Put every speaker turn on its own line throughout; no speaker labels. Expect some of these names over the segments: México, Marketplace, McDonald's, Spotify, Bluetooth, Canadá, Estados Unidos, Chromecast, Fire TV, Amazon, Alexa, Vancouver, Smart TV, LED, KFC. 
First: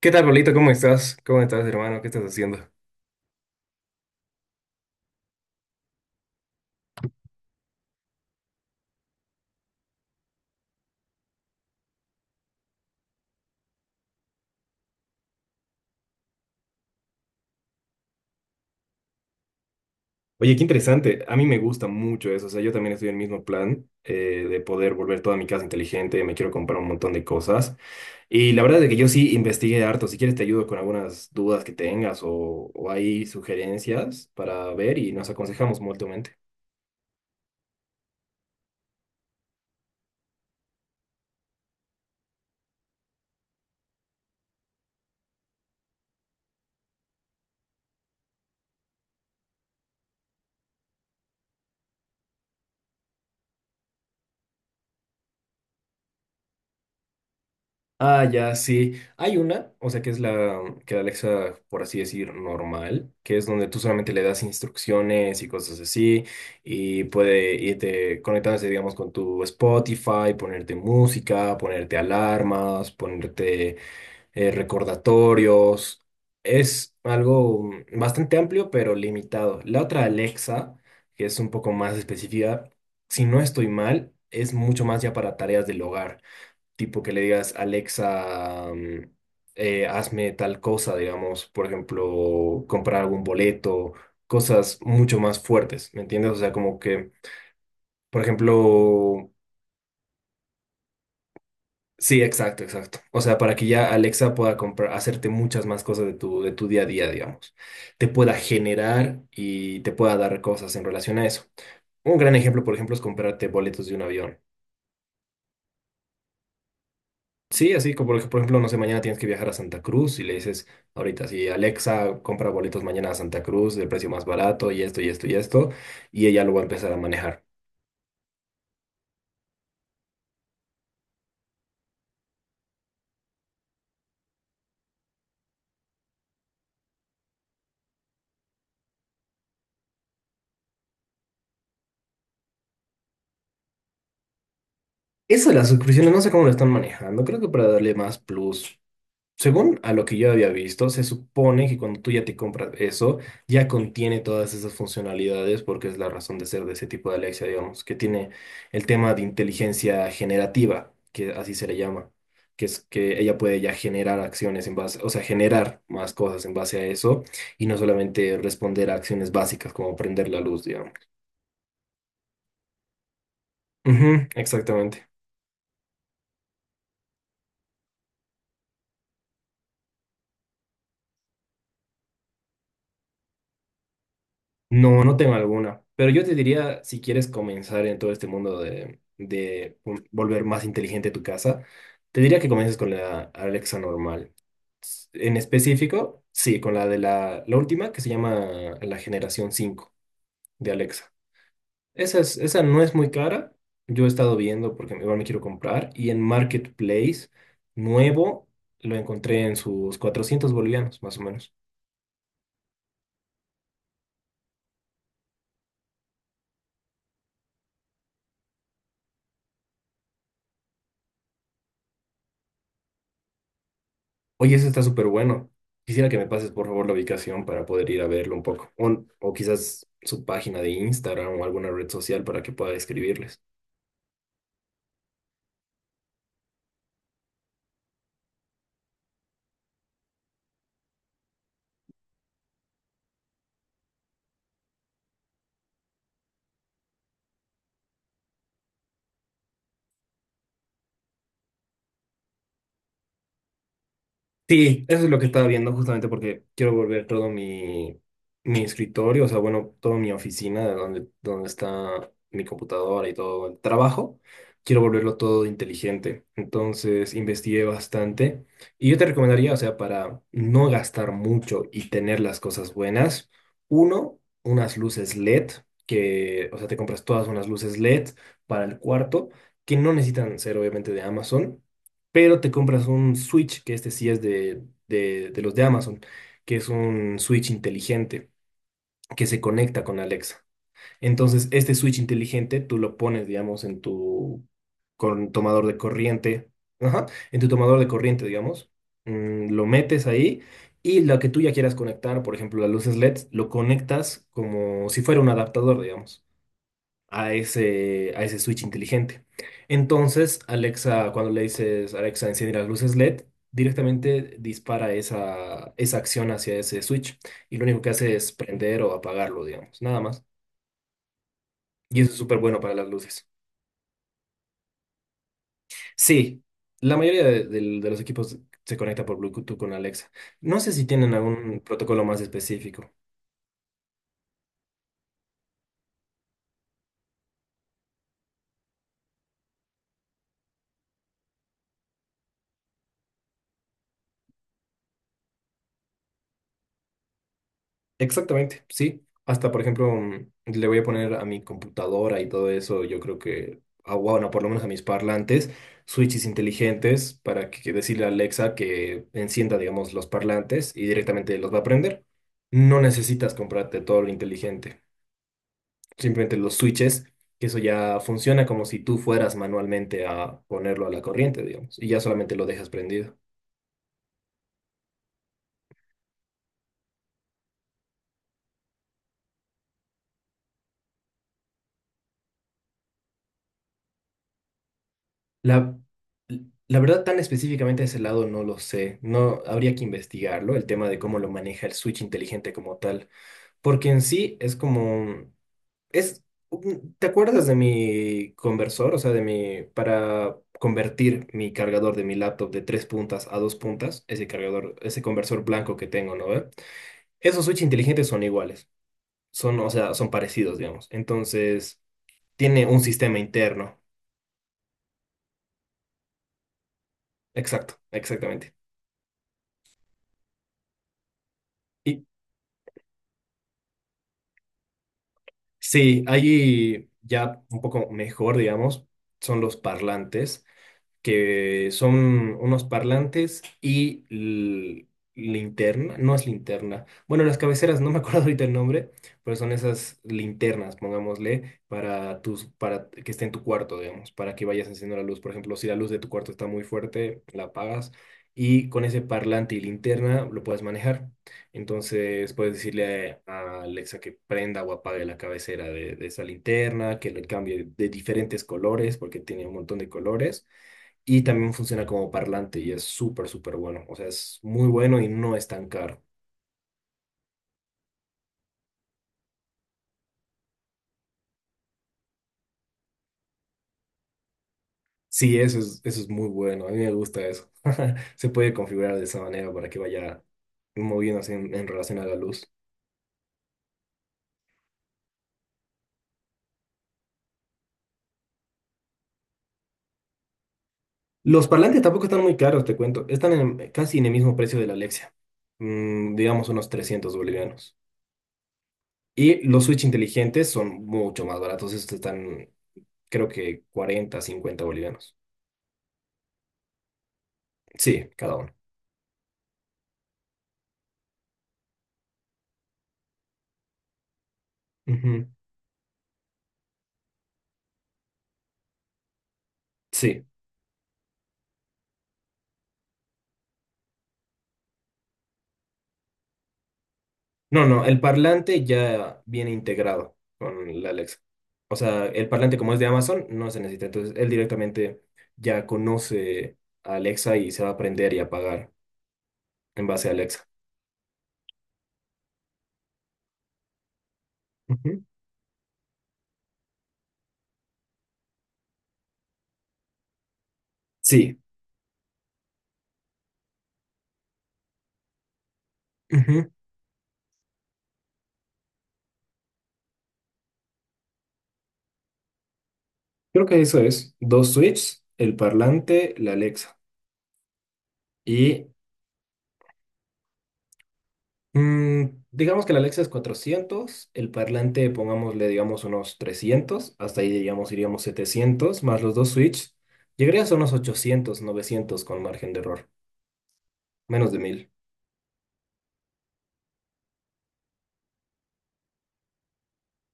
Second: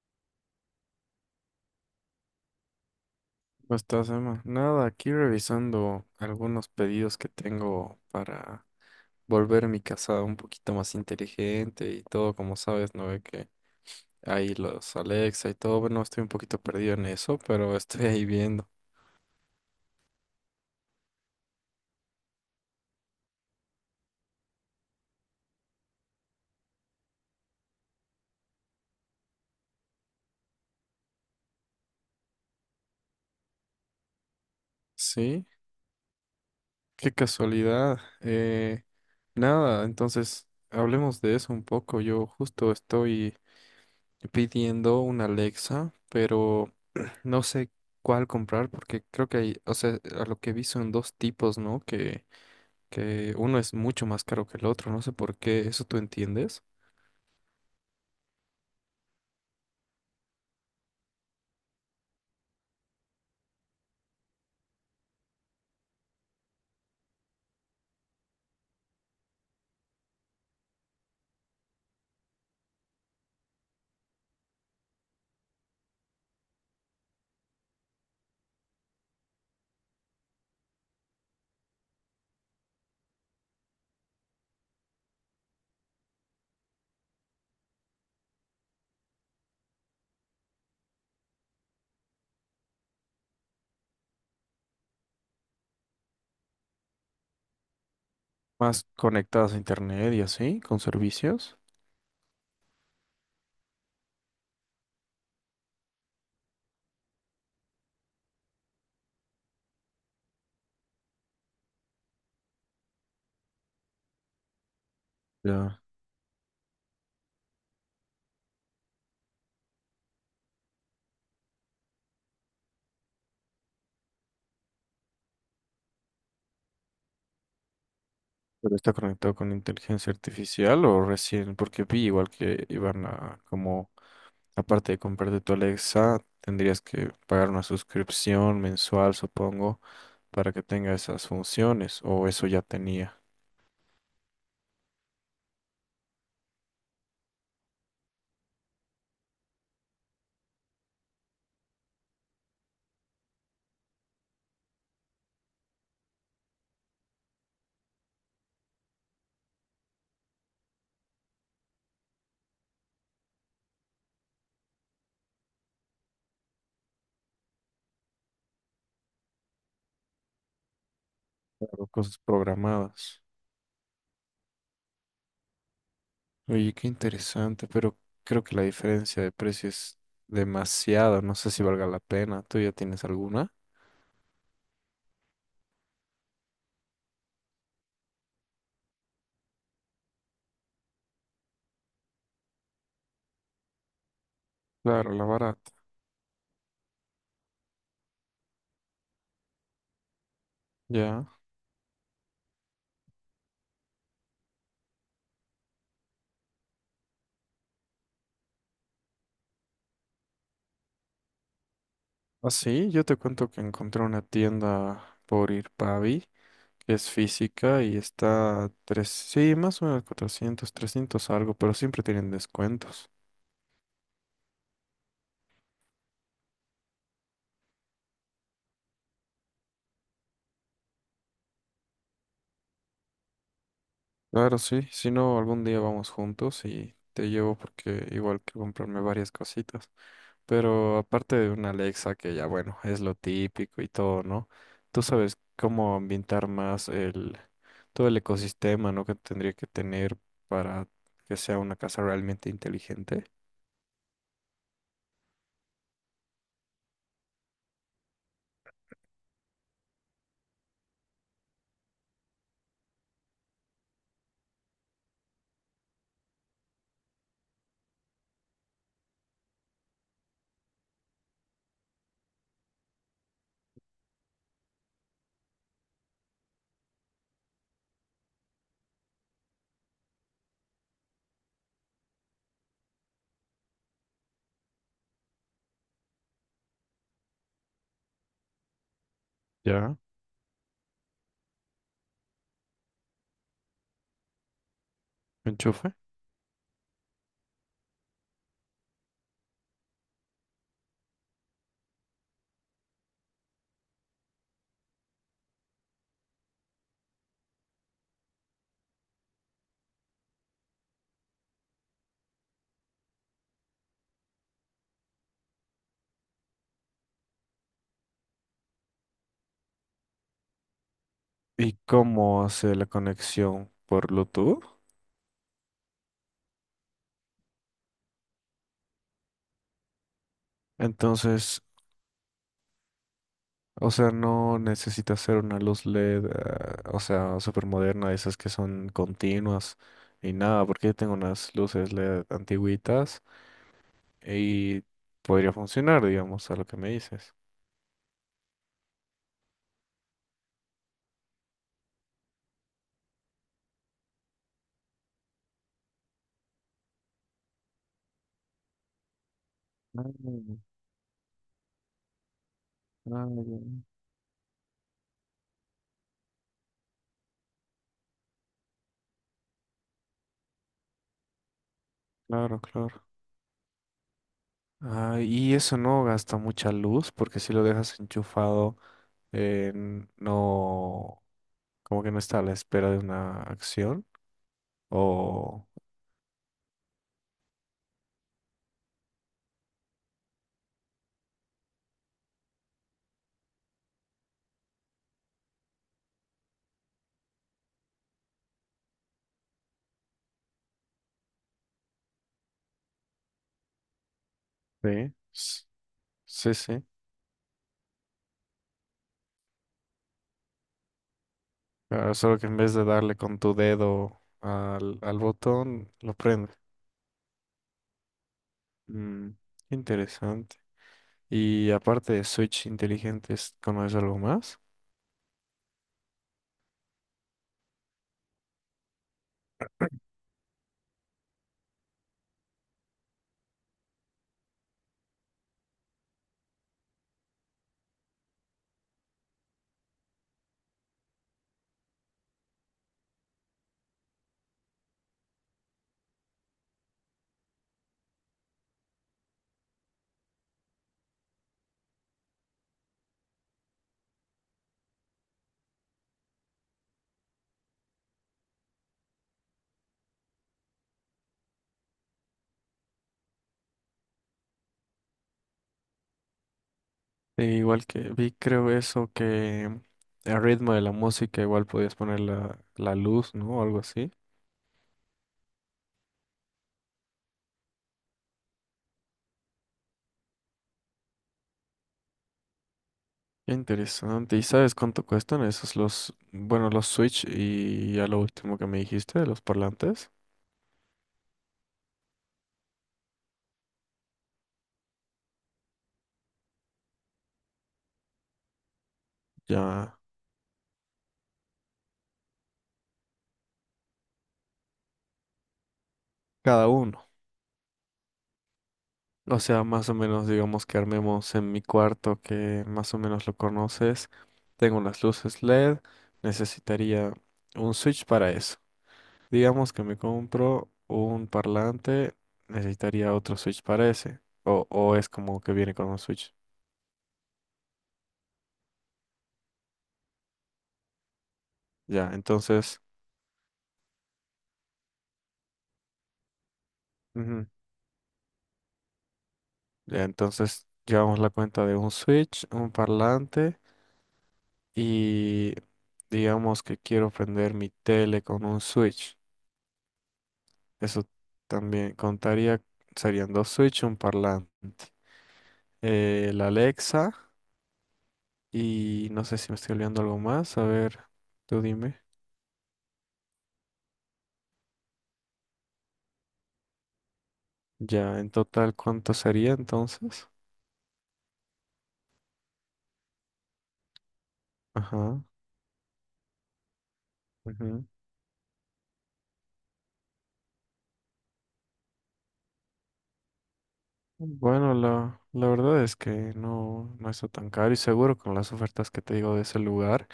¿Qué tal, Pablito? ¿Cómo estás? ¿Cómo estás, hermano? ¿Qué estás haciendo?
¿Cómo estás, Emma? Nada, aquí revisando algunos pedidos que tengo para volver mi casa un poquito más inteligente y todo, como sabes, no ve que hay los Alexa y todo. Bueno, estoy un poquito perdido en eso, pero estoy ahí viendo.
Oye, qué interesante. A mí me gusta mucho eso. O sea, yo también estoy en el mismo plan de poder volver toda mi casa inteligente. Me quiero comprar un montón de cosas. Y la verdad es que yo sí investigué harto. Si quieres, te ayudo con algunas dudas que tengas o hay sugerencias para ver y nos
Sí,
aconsejamos mutuamente.
qué casualidad. Nada, entonces hablemos de eso un poco. Yo justo estoy pidiendo una Alexa, pero no sé cuál comprar porque creo que hay, o sea, a lo que vi son dos tipos, ¿no? Que uno es mucho más caro que el otro, no sé por qué, ¿eso tú entiendes?
Ah, ya, sí. Hay una, o sea, que es la que la Alexa, por así decir, normal, que es donde tú solamente le das instrucciones y cosas así, y puede irte conectándose, digamos, con tu Spotify, ponerte música, ponerte alarmas, ponerte recordatorios. Es algo bastante amplio, pero limitado. La otra Alexa, que es un poco más específica, si no estoy mal, es mucho más ya para tareas del hogar tipo que le digas, Alexa, hazme tal cosa, digamos, por ejemplo, comprar algún boleto, cosas mucho más fuertes, ¿me entiendes? O sea, como que, por
Más
ejemplo,
conectadas a internet y así, con servicios.
sí, exacto, exacto. O sea, para que ya Alexa pueda comprar, hacerte muchas más cosas de tu día a día, digamos. Te pueda generar y te pueda dar cosas en relación a eso. Un gran ejemplo, por ejemplo, es comprarte boletos de un avión.
Ya.
Sí, así como por ejemplo, no sé, mañana tienes que viajar a Santa Cruz y le dices ahorita, sí, Alexa, compra boletos mañana a Santa Cruz del precio más barato y esto y esto y esto, y ella lo va a empezar a manejar.
¿Pero está conectado con inteligencia artificial o recién? Porque vi igual que iban a, como, aparte de comprarte tu Alexa, tendrías que pagar una suscripción mensual, supongo, para que tenga esas funciones, o eso ya tenía,
Eso de las suscripciones, no sé cómo lo están manejando, creo que para darle más plus. Según a lo que yo había visto, se supone que cuando tú ya te compras eso, ya contiene todas esas funcionalidades porque es la razón de ser de ese tipo de Alexa, digamos, que tiene el tema de inteligencia generativa, que así se le llama, que es que ella puede ya generar acciones en base, o sea, generar más cosas en base a eso y no solamente responder a acciones básicas como prender la luz, digamos.
claro, cosas programadas.
Ujú, exactamente.
Oye, qué interesante, pero creo que la diferencia de precio es demasiada. No sé si valga la pena. ¿Tú ya tienes alguna?
No, no tengo alguna. Pero yo te diría, si quieres comenzar en todo este mundo de volver más inteligente tu casa, te diría que comiences con la Alexa normal.
Claro, la
En
barata.
específico, sí, con la de la última que se llama la generación 5 de Alexa.
Ya.
Esa no es muy cara. Yo he estado viendo porque igual me quiero comprar. Y en Marketplace, nuevo, lo encontré en sus 400 bolivianos, más o menos.
Ah, sí, yo te cuento que encontré una tienda por Irpavi, que es física y está a tres, sí, más o menos 400, 300 algo, pero siempre tienen descuentos.
Oye, eso está súper bueno. Quisiera que me pases, por favor, la ubicación para poder ir a verlo un poco. O quizás su página de Instagram o alguna red social para que pueda escribirles.
Claro, sí. Si no, algún día vamos juntos y te llevo porque igual quiero comprarme varias cositas. Pero aparte de una Alexa, que ya bueno, es lo típico y todo, ¿no? Tú sabes cómo ambientar más el, todo el ecosistema, ¿no? Que tendría que tener para que sea una casa realmente inteligente.
Sí, eso es lo que estaba viendo justamente porque quiero volver todo mi escritorio, o sea, bueno, toda mi oficina, de donde está mi computadora y todo el trabajo, quiero volverlo todo inteligente. Entonces, investigué bastante y yo te recomendaría, o sea, para no gastar mucho y tener las cosas buenas, uno, unas luces LED, que, o sea, te compras todas unas luces LED para el cuarto, que no necesitan ser obviamente de Amazon, pero te compras un Switch, que este sí es de los de Amazon, que es un Switch inteligente que se conecta
¿Ya?
con Alexa. Entonces, este Switch inteligente tú lo pones, digamos, en tu tomador de
Enchufe.
corriente, ajá, en tu tomador de corriente, digamos, lo metes ahí y lo que tú ya quieras conectar, por ejemplo, las luces LED, lo conectas como si fuera un adaptador, digamos, a ese switch inteligente. Entonces, Alexa, cuando le dices Alexa, enciende las luces LED, directamente dispara esa acción hacia ese switch, y lo único que hace es prender o apagarlo, digamos, nada más.
¿Y
Y eso es súper
cómo
bueno para
hace la
las luces.
conexión por Bluetooth?
Sí, la mayoría de los equipos se conecta por Bluetooth con Alexa. No sé si tienen algún
Entonces,
protocolo más específico.
o sea, no necesita ser una luz LED, o sea, súper moderna, esas que son continuas y nada, porque yo tengo unas luces LED antiguitas y podría funcionar, digamos, a lo que me dices.
Exactamente, sí. Hasta, por ejemplo, le voy a poner a mi computadora y todo eso, yo creo que, ah, bueno, por lo menos a mis parlantes, switches inteligentes para que decirle a Alexa que encienda, digamos,
Ah,
los parlantes, y directamente los va a prender. No
ah,
necesitas
ya.
comprarte todo lo inteligente, simplemente los switches, que eso ya funciona como si tú fueras manualmente a ponerlo a la corriente, digamos, y ya solamente lo
Claro,
dejas
claro.
prendido.
Ah, y eso no gasta mucha luz porque si lo dejas enchufado, no, como que no está a la espera de una acción. O...
La, la verdad, tan específicamente de ese lado no lo sé. No habría que investigarlo, el tema de cómo lo maneja el switch inteligente como tal. Porque en sí es como. Es, ¿Te acuerdas de mi conversor? O sea, de mi. Para convertir mi cargador de mi laptop de tres puntas a dos puntas, ese cargador, ese
Sí,
conversor blanco que tengo, ¿no?, ¿ve?
sí, sí.
Esos switch inteligentes son iguales. Son, o sea, son parecidos, digamos. Entonces,
Ah, solo que en
tiene
vez
un
de darle
sistema
con tu
interno.
dedo al, al botón, lo prende.
Exacto, exactamente.
Mm, interesante. Y
Y
aparte de Switch inteligentes, ¿conoces algo más?
sí, ahí ya un poco mejor, digamos, son los parlantes, que son unos parlantes y linterna, no es linterna. Bueno, las cabeceras, no me acuerdo ahorita el nombre, pero son esas linternas, pongámosle, para tus, para que esté en tu cuarto, digamos, para que vayas encendiendo la luz. Por ejemplo, si la luz de tu cuarto está muy fuerte, la apagas y con ese parlante y linterna lo puedes manejar. Entonces puedes decirle a Alexa que prenda o apague la cabecera de esa linterna, que le cambie de diferentes colores, porque tiene un montón de colores y también funciona como parlante, y es súper, súper bueno. O sea, es muy bueno y no es tan caro.
Sí, igual que vi, creo eso, que el ritmo de la música igual podías poner la, la luz, ¿no? Algo así.
Sí, eso es muy bueno. A mí me gusta eso. Se puede configurar de esa manera para que vaya moviéndose en relación a la luz.
Qué interesante. ¿Y sabes cuánto cuestan esos los, bueno, los Switch y ya lo último que me dijiste de los parlantes?
Los parlantes tampoco están muy caros, te cuento. Están casi en el mismo precio de la Alexia. Digamos, unos 300 bolivianos. Y los Switch
Ya,
inteligentes son mucho más baratos. Estos están, creo que, 40 50 bolivianos.
cada uno.
Sí, cada uno.
O sea, más o menos digamos que armemos en mi cuarto que más o menos lo conoces. Tengo unas
Ujú.
luces LED. Necesitaría un Switch para eso. Digamos que me
Sí.
compro un parlante, necesitaría otro Switch para ese. O es como que viene con un Switch.
No, no, el parlante ya viene integrado con la Alexa. O sea,
Ya,
el parlante, como es
entonces,
de Amazon, no se necesita. Entonces, él directamente ya conoce a Alexa
ujú,
y se va a aprender y apagar en
ya,
base a Alexa.
entonces llevamos la cuenta de un Switch, un parlante
Ujú.
y digamos que quiero prender mi tele con un Switch. Eso
Sí,
también contaría, serían dos Switch, un parlante. La
ujú.
Alexa y no sé si me estoy olvidando algo más. A ver, tú dime.
Creo que eso es. Dos switches, el parlante, la Alexa.
Ya, en
Y
total, ¿cuánto sería entonces?
mm, digamos que la Alexa es 400, el parlante
Ajá.
pongámosle, digamos, unos 300. Hasta ahí, digamos,
Ujú.
iríamos 700, más los dos switches. Llegaría a unos 800, 900, con margen de error. Menos de 1.000.
Bueno, la verdad es que no, no está tan caro y seguro con las ofertas que te digo de ese lugar,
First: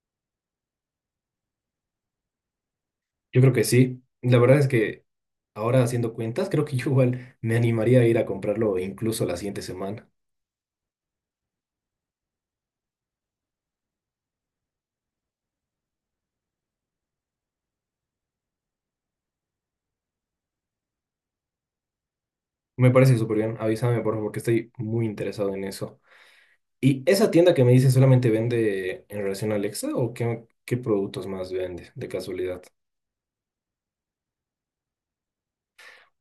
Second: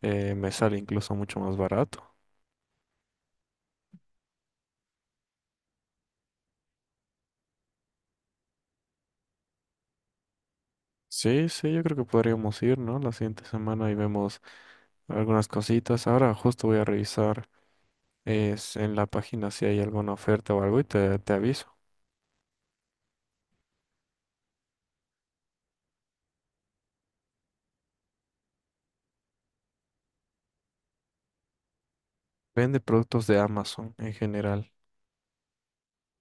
me sale incluso mucho más barato.
Yo creo que sí. La verdad es que ahora, haciendo cuentas, creo que yo igual me animaría a ir a comprarlo incluso la siguiente semana.
Sí, sí, yo creo que podríamos ir, ¿no? La siguiente semana y vemos algunas cositas. Ahora justo voy a revisar es, en la página si hay alguna oferta o algo y te aviso.
Me parece súper bien. Avísame, por favor, que estoy muy interesado en eso. ¿Y esa tienda que me dices solamente vende en relación a Alexa, o qué productos más vende, de casualidad?
Vende productos de Amazon en general.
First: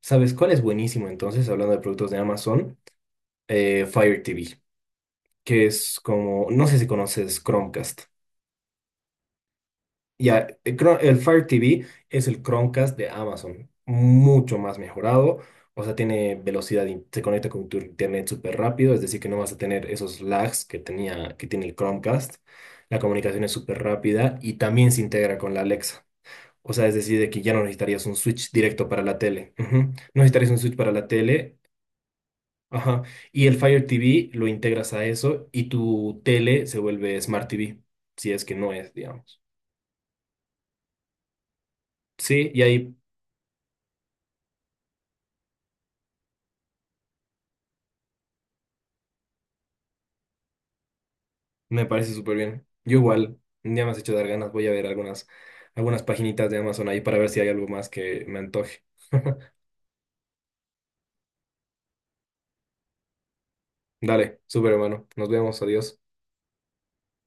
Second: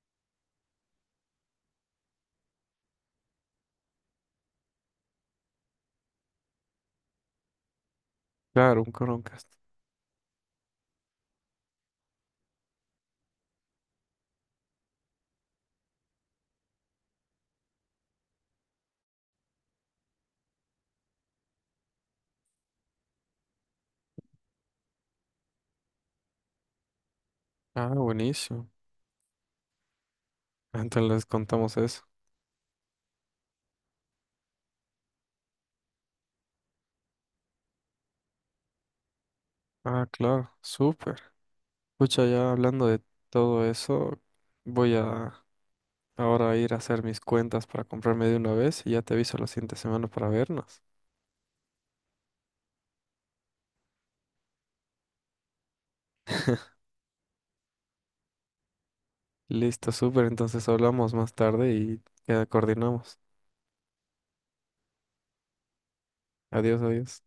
¿Sabes cuál es buenísimo entonces, hablando de productos de Amazon? Fire TV, que es como, no sé si conoces Chromecast.
Claro, un Chromecast.
Ya, el Fire TV es el Chromecast de Amazon, mucho más mejorado, o sea, tiene velocidad, se conecta con tu internet súper rápido, es decir, que no vas a tener esos lags que tenía, que tiene el Chromecast, la comunicación es súper rápida y también se integra con la Alexa, o sea, es decir, de que ya no
Ah,
necesitarías un switch
buenísimo.
directo para la tele. Ujú. No necesitarías un switch para la
Entonces les
tele,
contamos eso.
ajá, y el Fire TV lo integras a eso y tu tele se vuelve Smart TV, si es que no es, digamos.
Ah, claro, súper. Pucha,
Sí,
ya
y
hablando
ahí.
de todo eso, voy a ahora a ir a hacer mis cuentas para comprarme de una vez y ya te aviso la siguiente semana para vernos.
Me parece súper bien. Yo igual, ya me has hecho dar ganas, voy a ver algunas paginitas de Amazon ahí para ver si hay algo más que me antoje.
Listo, súper, entonces hablamos más tarde y ya coordinamos.
Dale, súper hermano, nos vemos, adiós.
Adiós, adiós.